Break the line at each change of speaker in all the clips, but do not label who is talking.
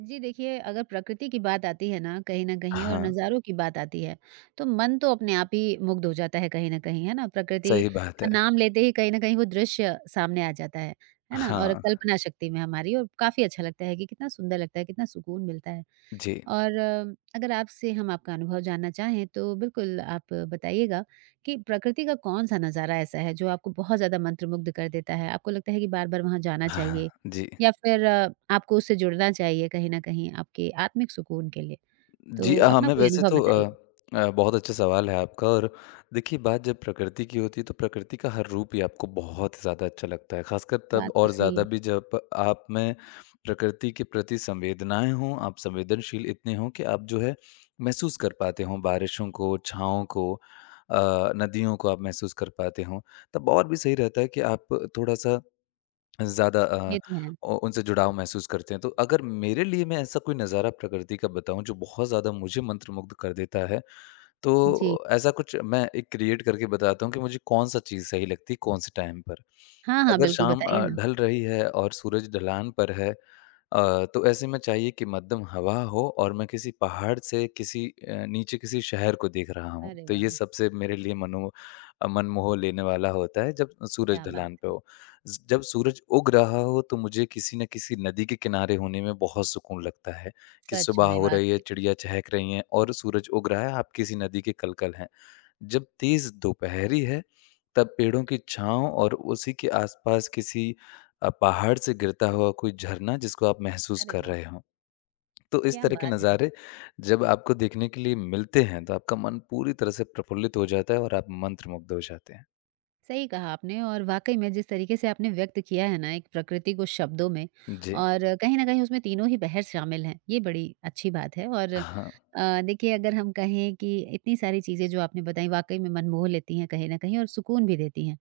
जी देखिए, अगर प्रकृति की बात आती है ना कहीं न कहीं और
हाँ,
नज़ारों की बात आती है, तो मन तो अपने आप ही मुग्ध हो जाता है कहीं न कहीं, है ना? प्रकृति
सही बात
का
है।
नाम लेते ही कहीं न कहीं वो दृश्य सामने आ जाता है ना? और
हाँ,
कल्पना शक्ति में हमारी और काफ़ी अच्छा लगता है कि कितना सुंदर लगता है, कितना सुकून मिलता है।
जी।
और अगर आपसे हम आपका अनुभव जानना चाहें तो बिल्कुल आप बताइएगा कि प्रकृति का कौन-सा नज़ारा ऐसा है जो आपको बहुत ज़्यादा मंत्रमुग्ध कर देता है? आपको लगता है कि बार-बार वहाँ जाना
हाँ,
चाहिए
जी।
या फिर आपको उससे जुड़ना चाहिए कहीं न कहीं आपके आत्मिक सुकून के लिए।
जी,
तो अपना
हमें
कोई
वैसे
अनुभव
तो
बताइए।
बहुत अच्छा सवाल है आपका और देखिए बात जब प्रकृति की होती है तो प्रकृति का हर रूप ही आपको बहुत ही ज़्यादा अच्छा लगता है। ख़ासकर तब
बात तो
और
सही
ज़्यादा
है,
भी जब आप में प्रकृति के प्रति संवेदनाएँ हों, आप संवेदनशील इतने हों कि आप जो है महसूस कर पाते हों बारिशों को, छाँव को नदियों को आप महसूस कर पाते हों। तब और भी सही रहता है कि आप थोड़ा-सा ज़्यादा
ये तो है।
उ उनसे जुड़ाव महसूस करते हैं। तो अगर मेरे लिए मैं ऐसा कोई नज़ारा प्रकृति का बताऊँ जो बहुत ज़्यादा मुझे मंत्रमुग्ध कर देता है,
जी।
तो ऐसा कुछ मैं एक क्रिएट करके बताता हूँ कि मुझे कौन-सा चीज़ सही लगती है, कौन-से टाइम पर।
हाँ, हाँ,
अगर
बिल्कुल
शाम
बताइए ना।
ढल रही है और सूरज ढलान पर है तो ऐसे में चाहिए कि मध्यम हवा हो और मैं किसी पहाड़ से किसी नीचे किसी शहर को देख रहा हूँ।
अरे
तो ये
वाह!
सबसे मेरे लिए मनमोह लेने वाला होता है जब सूरज
क्या बात
ढलान पे
है।
हो। ज जब सूरज उग रहा हो तो मुझे किसी न किसी नदी के किनारे होने में बहुत सुकून लगता है। कि
सच
सुबह
में
हो रही है,
वाक़ई।
चिड़िया चहक रही हैं और सूरज उग रहा है, आप किसी नदी के कलकल हैं। जब तेज़ दोपहरी है, तब पेड़ों की छाँव और उसी के आसपास किसी पहाड़ से गिरता हुआ कोई झरना जिसको आप महसूस
अरे
कर
वाह!
रहे हों। तो इस
क्या
तरह के
बात है।
नज़ारे जब आपको देखने के लिए मिलते हैं, तो आपका मन पूरी तरह से प्रफुल्लित हो जाता है और आप मंत्रमुग्ध हो जाते हैं।
सही कहा आपने और वाकई में जिस तरीके से आपने व्यक्त किया है ना एक प्रकृति को शब्दों में
जी।
और कहीं ना कहीं उसमें तीनों ही बहर शामिल हैं, ये बड़ी अच्छी बात है। और
हाँ,
देखिए, अगर हम कहें कि इतनी सारी चीज़ें जो आपने बताई वाकई में मन मोह लेती हैं कहीं ना कहीं और सुकून भी देती हैं,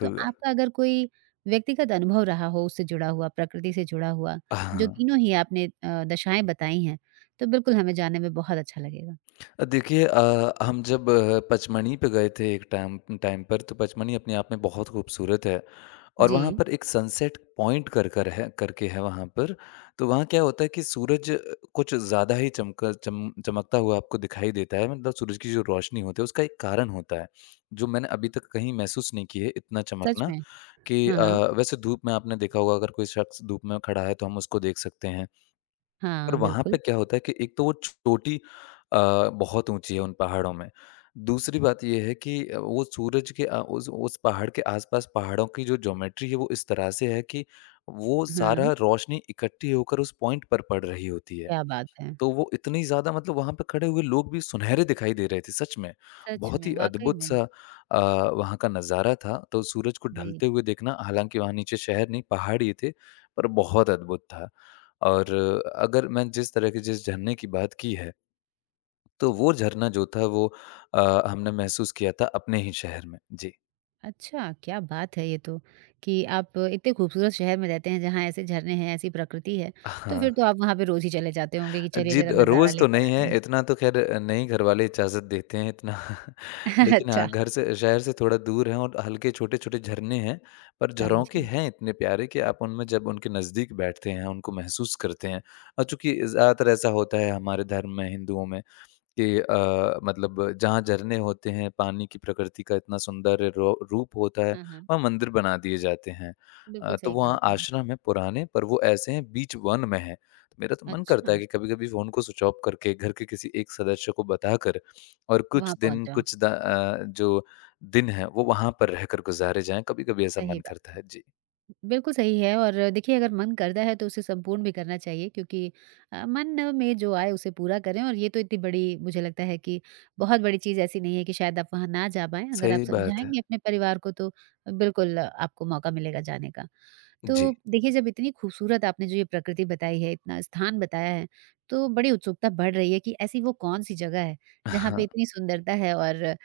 तो आपका अगर कोई व्यक्तिगत अनुभव रहा हो उससे जुड़ा हुआ, प्रकृति से जुड़ा हुआ, जो
हाँ।
तीनों ही आपने दशाएं बताई हैं, तो बिल्कुल हमें जानने में बहुत अच्छा लगेगा।
देखिए हम जब पचमणी पे गए थे एक टाइम टाइम पर तो पचमणी अपने आप में बहुत खूबसूरत है और वहाँ
जी।
पर एक सनसेट पॉइंट कर कर है करके है वहाँ पर तो वहाँ क्या होता है कि सूरज कुछ ज़्यादा ही चमकता हुआ आपको दिखाई देता है मतलब सूरज की जो रोशनी होती है उसका एक कारण होता है जो मैंने अभी तक कहीं महसूस नहीं की है इतना
सच
चमकना
में।
कि
हाँ, हाँ।
वैसे धूप में आपने देखा होगा अगर कोई शख्स धूप में खड़ा है तो हम उसको देख सकते हैं पर
हाँ,
वहाँ पे
बिल्कुल।
क्या होता है कि एक तो वो चोटी अ, बहुत ऊँची है उन पहाड़ों में। दूसरी बात ये है कि वो सूरज के उस पहाड़ के आस-पास पहाड़ों की जो ज्योमेट्री है वो इस तरह से है कि वो
हाँ,
सारा रोशनी इकट्ठी होकर उस पॉइंट पर पड़ रही होती है।
क्या बात है।
तो वो इतनी ज़्यादा मतलब वहाँ पे खड़े हुए लोग भी सुनहरे दिखाई दे रहे थे सच में।
सच
बहुत
में,
ही
वाक़ई
अद्भुत
में।
सा वहाँ का नज़ारा था, तो सूरज को
जी।
ढलते हुए देखना हालाँकि वहाँ नीचे शहर नहीं पहाड़ ही थे, पर बहुत अद्भुत था। और अगर मैं जिस तरह के जिस झरने की बात की है, तो वो झरना जो था वो हमने महसूस किया था अपने ही शहर में। जी।
अच्छा, क्या बात है ये तो! कि आप इतने खूबसूरत शहर में रहते हैं जहाँ ऐसे झरने हैं, ऐसी प्रकृति है, तो
हाँ।
फिर तो आप वहाँ पे रोज़ ही चले जाते होंगे कि चलिए
जी,
ज़रा
द
नज़ारा
रोज़ तो
लेकर
नहीं
आते हैं।
है, इतना तो ख़ैर नहीं घरवाले इजाज़त देते हैं इतना। लेकिन
अच्छा,
हाँ, घर से शहर से थोड़ा दूर है और हल्के छोटे-छोटे झरने हैं, पर झरोखे
समझी।
हैं इतने प्यारे कि आप उनमें जब उनके नज़दीक बैठते हैं, उनको महसूस करते हैं। और चूँकि ज़्यादातर ऐसा होता है हमारे धर्म में, हिंदुओं में कि मतलब जहाँ झरने होते हैं, पानी की प्रकृति का इतना सुंदर रो रूप होता है,
हाँ, हाँ।
वहाँ मंदिर बना दिए जाते हैं।
बिल्कुल
तो
सही कहा
वहाँ
आपने।
आश्रम है पुराने पर वो ऐसे हैं बीच वन में हैं। तो मेरा तो मन करता
अच्छा,
है कि कभी-कभी फ़ोन को स्विच ऑफ करके घर के किसी एक सदस्य को बताकर और
वहाँ
कुछ
पहुँच
दिन
जाओ,
जो दिन हैं वो वहाँ पर रहकर गुज़ारे जाएँ, कभी-कभी ऐसा
सही
मन
बात
करता
है।
है। जी,
बिल्कुल सही है, और देखिए अगर मन करता है तो उसे संपूर्ण भी करना चाहिए क्योंकि मन में जो आए उसे पूरा करें। और ये तो इतनी बड़ी, मुझे लगता है कि बहुत बड़ी चीज़ ऐसी नहीं है कि शायद आप वहाँ ना जा पाएँ। अगर आप
सही बात है।
समझाएँगे अपने परिवार को तो बिल्कुल आपको मौका मिलेगा जाने का। तो
जी।
देखिए, जब इतनी खूबसूरत आपने जो ये प्रकृति बताई है, इतना स्थान बताया है, तो बड़ी उत्सुकता बढ़ रही है कि ऐसी वो कौन-सी जगह है जहाँ पे इतनी सुंदरता है। और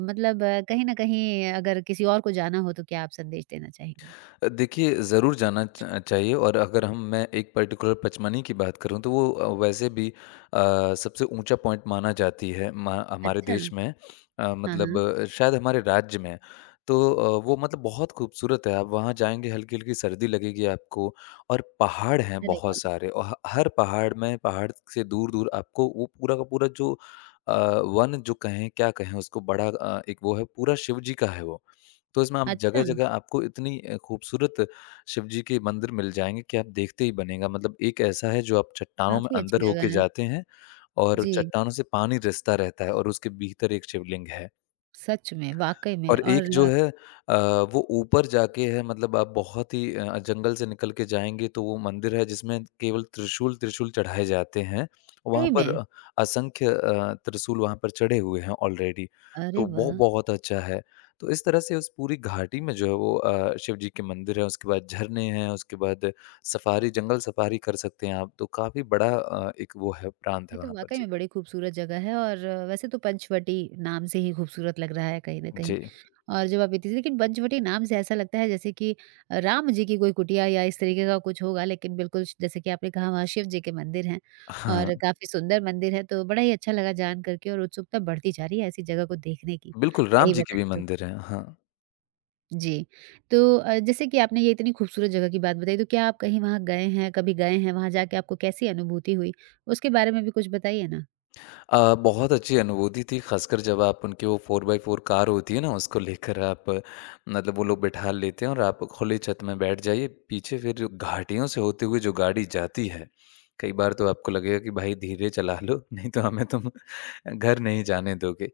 मतलब कहीं न कहीं अगर किसी और को जाना हो तो क्या आप संदेश देना चाहेंगे?
देखिए, ज़रूर जाना च चाहिए और अगर हम मैं एक पर्टिकुलर पचमणी की बात करूँ तो वो वैसे भी सबसे ऊँचा पॉइंट माना जाती है म हमारे
अच्छा।
देश में
हाँ,
मतलब
हाँ।
शायद हमारे राज्य में। तो वो मतलब बहुत खूबसूरत है, आप वहाँ जाएँगे हल्की-हल्की सर्दी लगेगी आपको और पहाड़ हैं
अरे
बहुत
वाह!
सारे और ह हर पहाड़ में पहाड़ से दूर-दूर आपको वो पूरा का पूरा जो अ, वन जो कहें क्या कहें उसको बड़ा एक वो है पूरा शिव जी का है वो। तो इसमें आप
अच्छा,
जगह-जगह आपको इतनी खूबसूरत शिव जी के मंदिर मिल जाएँगे कि आप देखते ही बनेगा। मतलब एक ऐसा है जो आप चट्टानों में
काफ़ी अच्छी
अंदर होके
जगह है।
जाते हैं और
जी,
चट्टानों से पानी रिसता रहता है और उसके भीतर एक शिवलिंग है।
सच में, वाक़ई में।
और एक
और
जो है अ, वो ऊपर जाके है मतलब आप बहुत ही जंगल से निकल के जाएँगे तो वो मंदिर है जिसमें केवल त्रिशूल, त्रिशूल चढ़ाए जाते हैं। वहाँ
सही में।
पर असंख्य त्रिशूल वहाँ पर चढ़े हुए हैं ऑलरेडी
अरे
तो वो
वाह!
बहुत अच्छा है। तो इस तरह से उस पूरी घाटी में जो है वो शिव जी के मंदिर है, उसके बाद झरने हैं, उसके बाद सफारी जंगल सफारी कर सकते हैं आप तो काफ़ी बड़ा एक वो है प्रांत
ये
है
तो
वहाँ पर।
वाक़ई
जी।
में बड़ी खूबसूरत जगह है। और वैसे तो पंचवटी नाम से ही खूबसूरत लग रहा है कहीं न कहीं।
जी।
और जब आप इतनी, लेकिन पंचवटी नाम से ऐसा लगता है जैसे कि राम जी की कोई कुटिया या इस तरीके का कुछ होगा, लेकिन बिल्कुल श जैसे कि आपने कहा वहाँ शिव जी के मंदिर हैं
हाँ,
और काफ़ी सुंदर मंदिर है, तो बड़ा ही अच्छा लगा जान कर के, और उत्सुकता बढ़ती जा रही है ऐसी जगह को देखने की,
बिल्कुल राम
सही
जी के भी
बताएँ तो।
मंदिर हैं। हाँ।
जी। तो जैसे कि आपने ये इतनी खूबसूरत जगह की बात बताई, तो क्या आप कहीं वहाँ गए हैं, कभी गए हैं? वहाँ जाके आपको कैसी अनुभूति हुई? उसके बारे में भी कुछ बताइए ना।
बहुत अच्छी अनुभूति थी ख़ासकर जब आप उनकी वो 4x4 कार होती है ना उसको लेकर आप मतलब वो लोग बिठा लेते हैं और आप खुली छत में बैठ जाइए। पीछे फिर जो घाटियों से होते हुए जो गाड़ी जाती है, कई बार तो आपको लगेगा कि भाई धीरे चला लो नहीं तो हमें तुम घर नहीं जाने दोगे।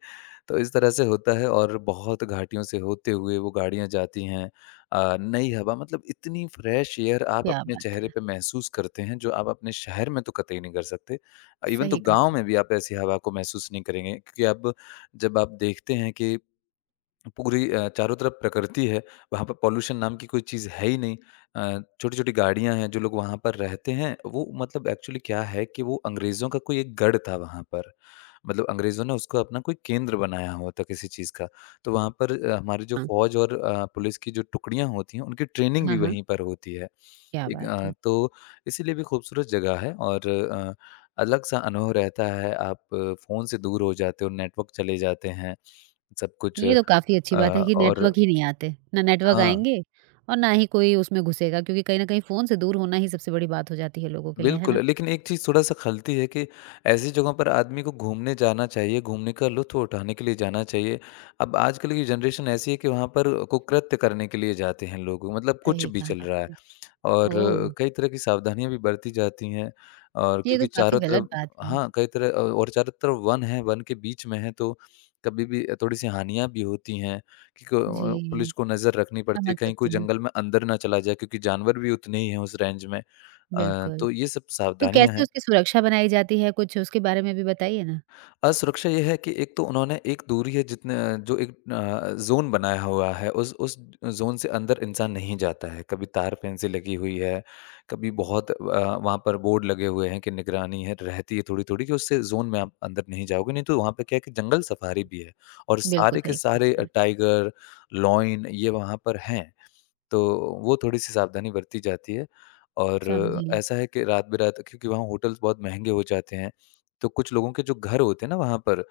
तो इस तरह से होता है और बहुत घाटियों से होते हुए वो गाड़ियाँ जाती हैं। नई हवा मतलब इतनी फ्रेश एयर आप
क्या
अपने
बात
चेहरे
है!
पे महसूस करते हैं जो आप अपने शहर में तो कतई नहीं कर सकते। इवन तो
सही
गाँव
कहा।
में भी आप ऐसी हवा को महसूस नहीं करेंगे क्योंकि अब जब आप देखते हैं कि पूरी चारों तरफ प्रकृति है, वहाँ पर पॉल्यूशन नाम की कोई चीज़ है ही नहीं। छोटी-छोटी गाड़ियाँ हैं, जो लोग वहाँ पर रहते हैं, वो मतलब एक्चुअली क्या है कि वो अंग्रेज़ों का कोई एक गढ़ था वहाँ पर। मतलब अंग्रेज़ों ने उसको अपना कोई केंद्र बनाया हुआ था किसी चीज़ का। तो वहाँ पर हमारी जो
हाँ।
फ़ौज और पुलिस की जो टुकड़ियाँ होती हैं, उनकी ट्रेनिंग
हाँ,
भी
हाँ।
वहीं पर होती है।
क्या बात है!
तो इसीलिए भी खूबसूरत जगह है और अलग-सा अनुभव रहता है, आप फ़ोन से दूर हो जाते हो, नेटवर्क चले जाते हैं, सब कुछ
ये तो काफ़ी काफ़ी अच्छी बात है
अ,
कि
और
नेटवर्क ही नहीं आते। ना नेटवर्क
हाँ,
आएँगे और ना ही कोई उसमें घुसेगा, क्योंकि कहीं न कहीं फ़ोन से दूर होना ही सबसे बड़ी बात हो जाती है लोगों के लिए, है
बिल्कुल,
ना?
लेकिन एक चीज़ थोड़ा-सा खलती है कि ऐसी जगहों पर आदमी को घूमने जाना चाहिए, घूमने का लुत्फ़ उठाने के लिए जाना चाहिए। अब आजकल की जनरेशन ऐसी है कि वहाँ पर कुकृत्य करने के लिए जाते हैं लोग, मतलब कुछ
सही
भी
कहा
चल रहा है।
आपने।
और
ओह!
कई तरह की सावधानियाँ भी बरती जाती हैं और
ये तो
क्योंकि
काफ़ी
चारों
गलत
तरफ
बात है।
हाँ, और चारों तरफ वन है, वन के बीच में है तो कभी भी थोड़ी-सी हानियाँ भी होती हैं कि
जी,
पुलिस को नज़र रखनी पड़ती है
समझ
कहीं
सकती
कोई
हूँ।
जंगल में अंदर ना चला जाए क्योंकि जानवर भी उतने ही हैं उस रेंज में।
बिल्कुल।
तो ये सब
तो
सावधानियाँ
कैसे
हैं।
उसकी सुरक्षा बनाई जाती है? कुछ उसके बारे में भी बताइए ना?
असुरक्षा ये है कि एक तो उन्होंने एक दूरी है जितने जो एक जोन बनाया हुआ है उस जोन से अंदर इंसान नहीं जाता है कभी तार फेंसी लगी हुई है कभी बहुत वहाँ पर बोर्ड लगे हुए हैं कि निगरानी है रहती है थोड़ी थोड़ी कि उससे जोन में आप अंदर नहीं जाओगे नहीं तो वहाँ पे क्या है कि जंगल सफारी भी है और
बिल्कुल
सारे के
सही कहा
सारे
आपने।
टाइगर लॉइन ये वहाँ पर हैं तो वो थोड़ी-सी सावधानी बरती जाती है और
समझी।
ऐसा है कि रात-बेरात क्योंकि वहाँ होटल्स बहुत महँगे हो जाते हैं, तो कुछ लोगों के जो घर होते हैं ना वहाँ पर,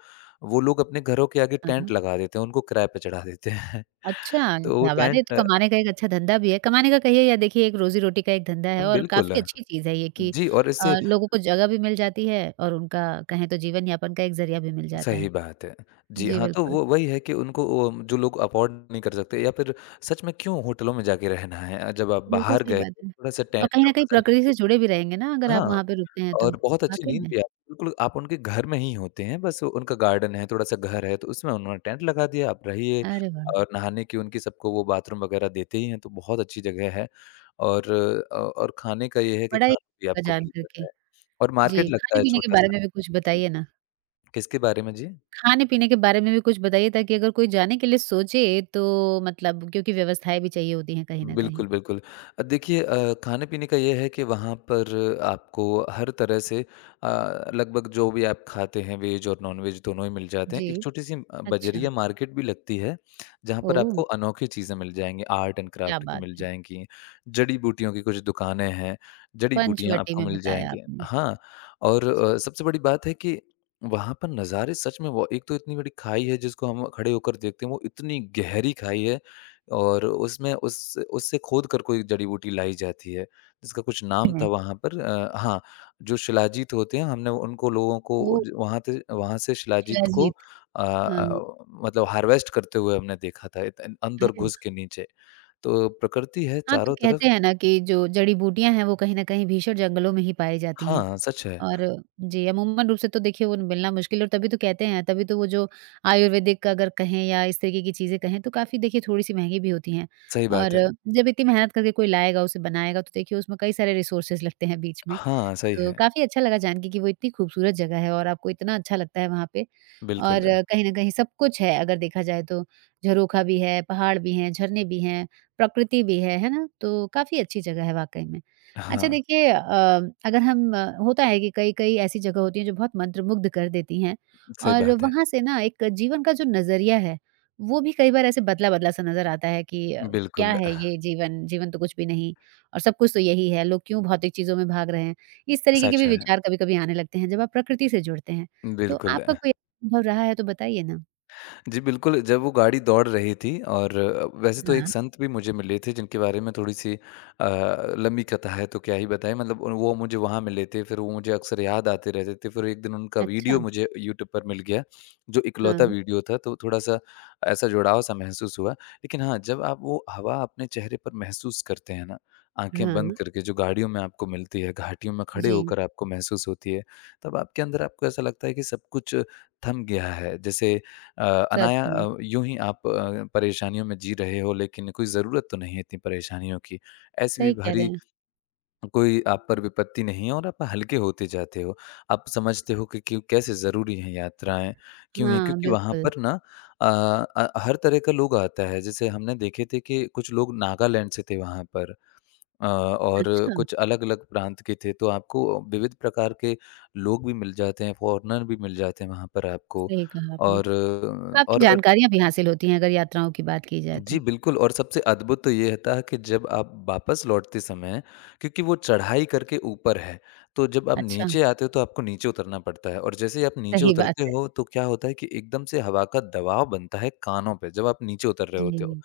वो लोग अपने घरों के आगे
हाँ,
टेंट
हाँ।
लगा देते हैं, उनको किराए पे चढ़ा देते हैं।
अच्छा,
तो वो
क्या बात है! ये तो
टेंट
कमाने का एक अच्छा धंधा भी है। कमाने का कहिए या देखिए, एक रोज़ी-रोटी का एक धंधा है और काफ़ी
बिल्कुल।
अच्छी चीज़ है ये कि
जी, और इससे
लोगों को जगह भी मिल जाती है और उनका कहें तो जीवन-यापन का एक ज़रिया भी मिल जाता है।
सही बात है। जी
जी,
हाँ, तो
बिल्कुल।
वो वही है कि उनको वो जो लोग अफोर्ड नहीं कर सकते या फिर सच में क्यों होटलों में जाके रहना है? जब आप
बिल्कुल
बाहर
सही
गए,
बात है।
थोड़ा-सा
और
टेंट
कहीं
का
न कहीं
मज़ा
प्रकृति से
लीजिए।
जुड़े भी रहेंगे ना अगर आप
हाँ।
वहाँ पे रुकते हैं तो?
और बहुत अच्छी
वाक़ई
नींद
में?
भी आती है। बिल्कुल आप उनके घर में ही होते हैं, बस उनका गार्डन है, थोड़ा-सा घर है, तो उसमें उन्होंने टेंट लगा दिया, आप रहिए
अरे वाह!
और नहाने की उनकी सबको वो बाथरूम वगैरह देते ही हैं, तो बहुत अच्छी जगह है और और खाने का ये है कि
बड़ा ही
खाना भी
अच्छा लगा
आपको
जान
मिल
कर के।
जाता है और
जी,
मार्केट लगता है
खाने-पीने के बारे
छोटा-सा।
में भी कुछ
जी,
बताइए ना?
किसके बारे में जी?
खाने-पीने के बारे में भी कुछ बताइए, ताकि अगर कोई जाने के लिए सोचे तो मतलब क्योंकि व्यवस्थाएँ भी चाहिए होती हैं कहीं न कहीं।
बिल्कुल, बिल्कुल। देखिए खाने-पीने का ये है कि वहाँ पर आपको हर तरह से लगभग जो भी आप खाते हैं वेज और नॉन-वेज दोनों ही मिल जाते हैं।
जी।
एक छोटी-सी
अच्छा,
बजरिया मार्केट भी लगती है, जहाँ पर
ओह!
आपको अनोखी चीज़ें मिल जाएँगी, आर्ट एंड
क्या
क्राफ्ट की
बात
मिल
है।
जाएँगी, जड़ी-बूटियों की कुछ दुकानें हैं, जड़ी-बूटियाँ
पंचवटी
आपको
में
मिल
बताया
जाएँगी।
आपने।
हाँ, और सबसे बड़ी बात है कि वहाँ पर नज़ारे सच में वो एक तो इतनी बड़ी खाई है जिसको हम खड़े होकर देखते हैं, वो इतनी गहरी खाई है और उसमें उस उससे खोदकर कोई जड़ी-बूटी लाई जाती है, जिसका कुछ नाम था
में
वहाँ पर हाँ, जो शिलाजीत होते हैं हमने उनको लोगों को
ओह!
ज वहाँ थे वहाँ से शिलाजीत को
शिलाजीत। हाँ।
मतलब हार्वेस्ट करते हुए हमने देखा था इत अंदर
अरे
घुस
वाह!
के नीचे। तो प्रकृति है
हाँ, तो
चारों तरफ।
कहते हैं ना कि जो जड़ी-बूटियाँ हैं वो कहीं न कहीं भीषण जंगलों में ही पाई जाती हैं।
हाँ, सच है,
और जी, अमूमन रूप से तो देखिए वो मिलना मुश्किल है, और तभी तो कहते हैं, तभी तो वो जो आयुर्वेदिक का अगर कहें या इस तरीके की चीज़ें कहें तो काफ़ी, देखिए, थोड़ी-सी महँगी भी होती हैं।
सही
और
बात है।
जब इतनी मेहनत करके कोई लाएगा, उसे बनाएगा तो देखिए उसमें कई सारे रिसोर्सेज़ लगते हैं बीच में।
हाँ, सही
तो
है,
काफ़ी अच्छा लगा जान के कि वो इतनी खूबसूरत जगह है और आपको इतना अच्छा लगता है वहाँ पे। और
बिल्कुल। है।
कहीं न कहीं सब कुछ है अगर देखा जाए तो, झरोखा भी है, पहाड़ भी हैं, झरने भी हैं, प्रकृति भी है ना? तो काफ़ी अच्छी जगह है वाक़ई में। अच्छा
हाँ,
देखिए अगर हम होता है कि कई-कई ऐसी जगह होती हैं जो बहुत मंत्रमुग्ध कर देती हैं,
सही
और
बात है।
वहाँ से ना एक जीवन का जो नज़रिया है, वो भी कई बार ऐसे बदला-बदला सा नज़र आता है कि क्या
बिल्कुल,
है ये जीवन? जीवन तो कुछ भी नहीं, और सब कुछ तो यही है, लोग क्यों भौतिक चीज़ों में भाग रहे हैं? इस तरीके के
सच
भी
है,
विचार कभी-कभी आने लगते हैं जब आप प्रकृति से जुड़ते हैं। तो
बिल्कुल।
आपका कोई अनुभव रहा है तो बताइए ना?
जी, बिल्कुल, जब वो गाड़ी दौड़ रही थी और वैसे तो
हाँ,
एक संत भी मुझे मिले थे जिनके बारे में थोड़ी-सी लंबी कथा है तो क्या ही बताएँ मतलब वो मुझे वहाँ मिले थे, फिर वो मुझे अक्सर याद आते रहते थे, फिर एक दिन उनका
अच्छा।
वीडियो मुझे यूट्यूब पर मिल गया, जो इकलौता
हाँ,
वीडियो था तो थोड़ा-सा ऐसा जुड़ाव-सा महसूस हुआ। लेकिन हाँ, जब आप वो हवा अपने चेहरे पर महसूस करते हैं ना, आँखें बंद
हाँ।
करके जो गाड़ियों में आपको मिलती है, घाटियों में खड़े
जी,
होकर आपको महसूस होती है, तब आपके अंदर आपको ऐसा लगता है कि सब कुछ थम गया है। जैसे अ,
सच
अनाया
में।
यूँ ही आप परेशानियों में जी रहे हो लेकिन कोई ज़रूरत तो नहीं है इतनी परेशानियों की। ऐसी भी
सही कह रहे
भारी
हैं।
कोई आप पर विपत्ति नहीं है और आप हल्के होते जाते हो। आप समझते हो कि क्यों कैसे ज़रूरी हैं यात्राएँ, क्यों हैं?
हाँ,
क्योंकि वहाँ
बिल्कुल।
पर ना हर तरह का लोग आता है। जैसे हमने देखे थे कि कुछ लोग नागालैंड से थे वहाँ पर और
अच्छा,
कुछ अलग-अलग प्रांत के थे, तो आपको विविध प्रकार के लोग भी मिल जाते हैं, फ़ॉरेनर भी मिल जाते हैं वहाँ पर आपको।
सही कहा आपने।
और
काफ़ी
और
जानकारियाँ भी हासिल होती हैं अगर यात्राओं की बात की जाए
जी,
तो।
बिल्कुल और सबसे अद्भुत तो ये था कि जब आप वापस लौटते समय क्योंकि वो चढ़ाई करके ऊपर है, तो जब आप
अच्छा,
नीचे आते हो तो आपको नीचे उतरना पड़ता है और जैसे ही आप नीचे
सही बात
उतरते
है।
हो तो क्या होता है कि एकदम से हवा का दबाव बनता है कानों पे जब आप नीचे उतर रहे
जी।
होते हो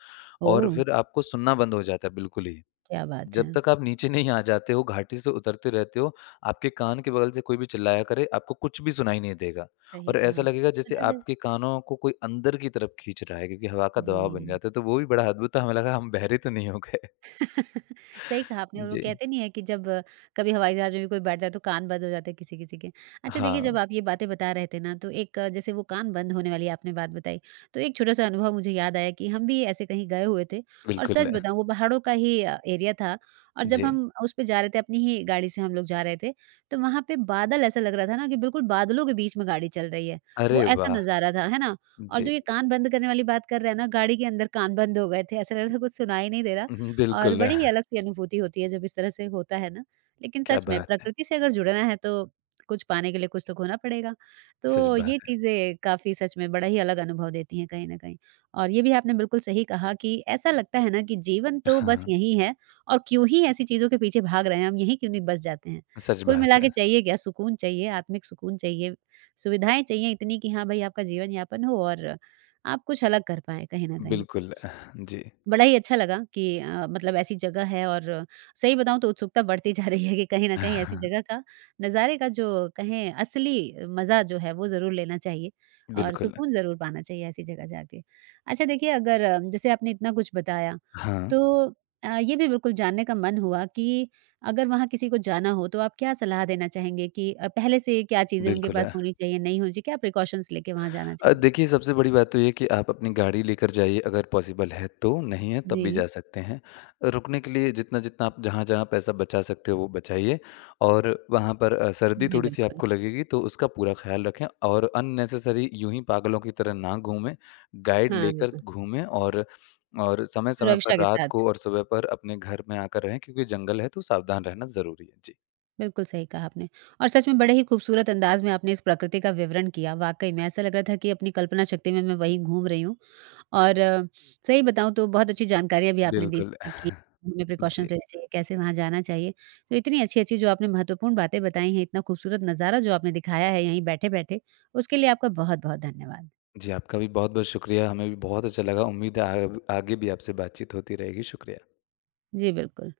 और
ओह!
फिर आपको सुनना बंद हो जाता है बिल्कुल ही।
क्या बात है।
जब तक आप नीचे नहीं आ जाते हो, घाटी से उतरते रहते हो, आपके कान के बगल से कोई भी चिल्लाया करे, आपको कुछ भी सुनाई नहीं देगा।
सही
और
कहा।
ऐसा लगेगा जैसे
पता है
आपके कानों को कोई अंदर की तरफ खींच रहा है क्योंकि हवा का
जी।
दबाव बन जाता है, तो वो भी बड़ा अद्भुत था, हमें लगा हम बहरे तो नहीं हो गए।
सही कहा आपने। और वो
जी।
कहते नहीं है कि जब कभी हवाई जहाज में भी कोई बैठ जाए तो कान बंद हो जाते हैं किसी किसी के। अच्छा देखिए, जब
हाँ,
आप ये बातें बता रहे थे ना तो एक जैसे वो कान बंद होने वाली आपने बात बताई, तो एक छोटा-सा अनुभव मुझे याद आया कि हम भी ऐसे कहीं गए हुए थे। और सच
बिल्कुल।
बताऊँ वो पहाड़ों का ही एरिया था, और जब
जी।
हम उस पे जा रहे थे, अपनी ही गाड़ी से हम लोग जा रहे थे, तो वहाँ पे बादल ऐसा लग रहा था ना कि बिल्कुल बादलों के बीच में गाड़ी चल रही है। वो
अरे
ऐसा
वाह!
नज़ारा था, है ना? और
जी।
जो ये कान बंद करने वाली बात कर रहे हैं ना, गाड़ी के अंदर कान बंद हो गए थे, ऐसा लग रहा था कुछ सुनाई नहीं दे रहा,
हुँ, हुँ,
और
बिल्कुल।
बड़ी ही अलग-सी अनुभूति होती है जब इस तरह से होता है ना। लेकिन
क्या
सच में
बात है!
प्रकृति से अगर जुड़ना है तो कुछ पाने के लिए कुछ तो खोना पड़ेगा।
सच
तो
बात
ये
है।
चीज़ें काफ़ी, सच में, बड़ा ही अलग अनुभव देती हैं कहीं न कहीं। और ये भी आपने बिल्कुल सही कहा कि ऐसा लगता है ना कि जीवन तो बस
हाँ,
यही है, और क्यों ही ऐसी चीज़ों के पीछे भाग रहे हैं, हम यहीं क्यों नहीं बस जाते हैं।
सच
कुल
बात
मिला के
है।
चाहिए क्या? सुकून चाहिए, आत्मिक सुकून चाहिए, सुविधाएँ चाहिए इतनी कि हाँ भाई आपका जीवन यापन हो, और आप कुछ अलग कर पाएँ कहीं न कहीं।
बिल्कुल। जी।
बड़ा ही अच्छा लगा कि मतलब ऐसी जगह है, और सही बताऊँ तो उत्सुकता बढ़ती जा रही है कि कहीं न कहीं ऐसी
हाँ,
जगह का नज़ारे का जो कहें असली मज़ा जो है वो ज़रूर लेना चाहिए, और
बिल्कुल।
सुकून ज़रूर पाना चाहिए ऐसी जगह जाके। अच्छा देखिए, अगर जैसे आपने इतना कुछ बताया
हाँ,
तो ये भी बिल्कुल जानने का मन हुआ कि अगर वहाँ किसी को जाना हो तो आप क्या सलाह देना चाहेंगे कि पहले से क्या चीज़ें उनके
बिल्कुल।
पास होनी चाहिए, नहीं होनी चाहिए? क्या प्रिकॉशंस लेके वहाँ जाना चाहिए?
देखिए सबसे बड़ी बात तो ये है कि आप अपनी गाड़ी लेकर जाइए अगर पॉसिबल है तो, नहीं है
जी।
तब भी जा सकते हैं। रुकने के लिए जितना-जितना आप जहाँ-जहाँ पैसा बचा सकते हो वो बचाइए और वहाँ पर सर्दी
जी,
थोड़ी-सी
बिल्कुल।
आपको लगेगी तो उसका पूरा ख़्याल रखें और अननेसेसरी यूँ ही पागलों की तरह ना घूमें, गाइड
हाँ,
लेकर
बिल्कुल।
घूमें और समय-समय पर
सुरक्षा के
रात
साथ।
को और सुबह पर अपने घर में आकर रहें क्योंकि जंगल है तो सावधान रहना ज़रूरी है। जी,
बिल्कुल सही कहा आपने, और सच में बड़े ही खूबसूरत अंदाज में आपने इस प्रकृति का विवरण किया। वाक़ई में ऐसा लग रहा था कि अपनी कल्पना शक्ति में मैं वहीं घूम रही हूँ, और सही बताऊँ तो बहुत अच्छी जानकारियाँ भी आपने दी
बिल्कुल।
कि हमें
जी।
प्रिकॉशंस लेने चाहिए, कैसे वहाँ जाना चाहिए। तो इतनी अच्छी-अच्छी जो आपने महत्वपूर्ण बातें बताई हैं, इतना खूबसूरत नज़ारा जो आपने दिखाया है यहीं बैठे-बैठे, उसके लिए आपका बहुत-बहुत धन्यवाद।
जी, आपका भी बहुत-बहुत शुक्रिया। हमें भी बहुत अच्छा लगा। उम्मीद है आग आगे भी आपसे बातचीत होती रहेगी। शुक्रिया।
जी, बिल्कुल।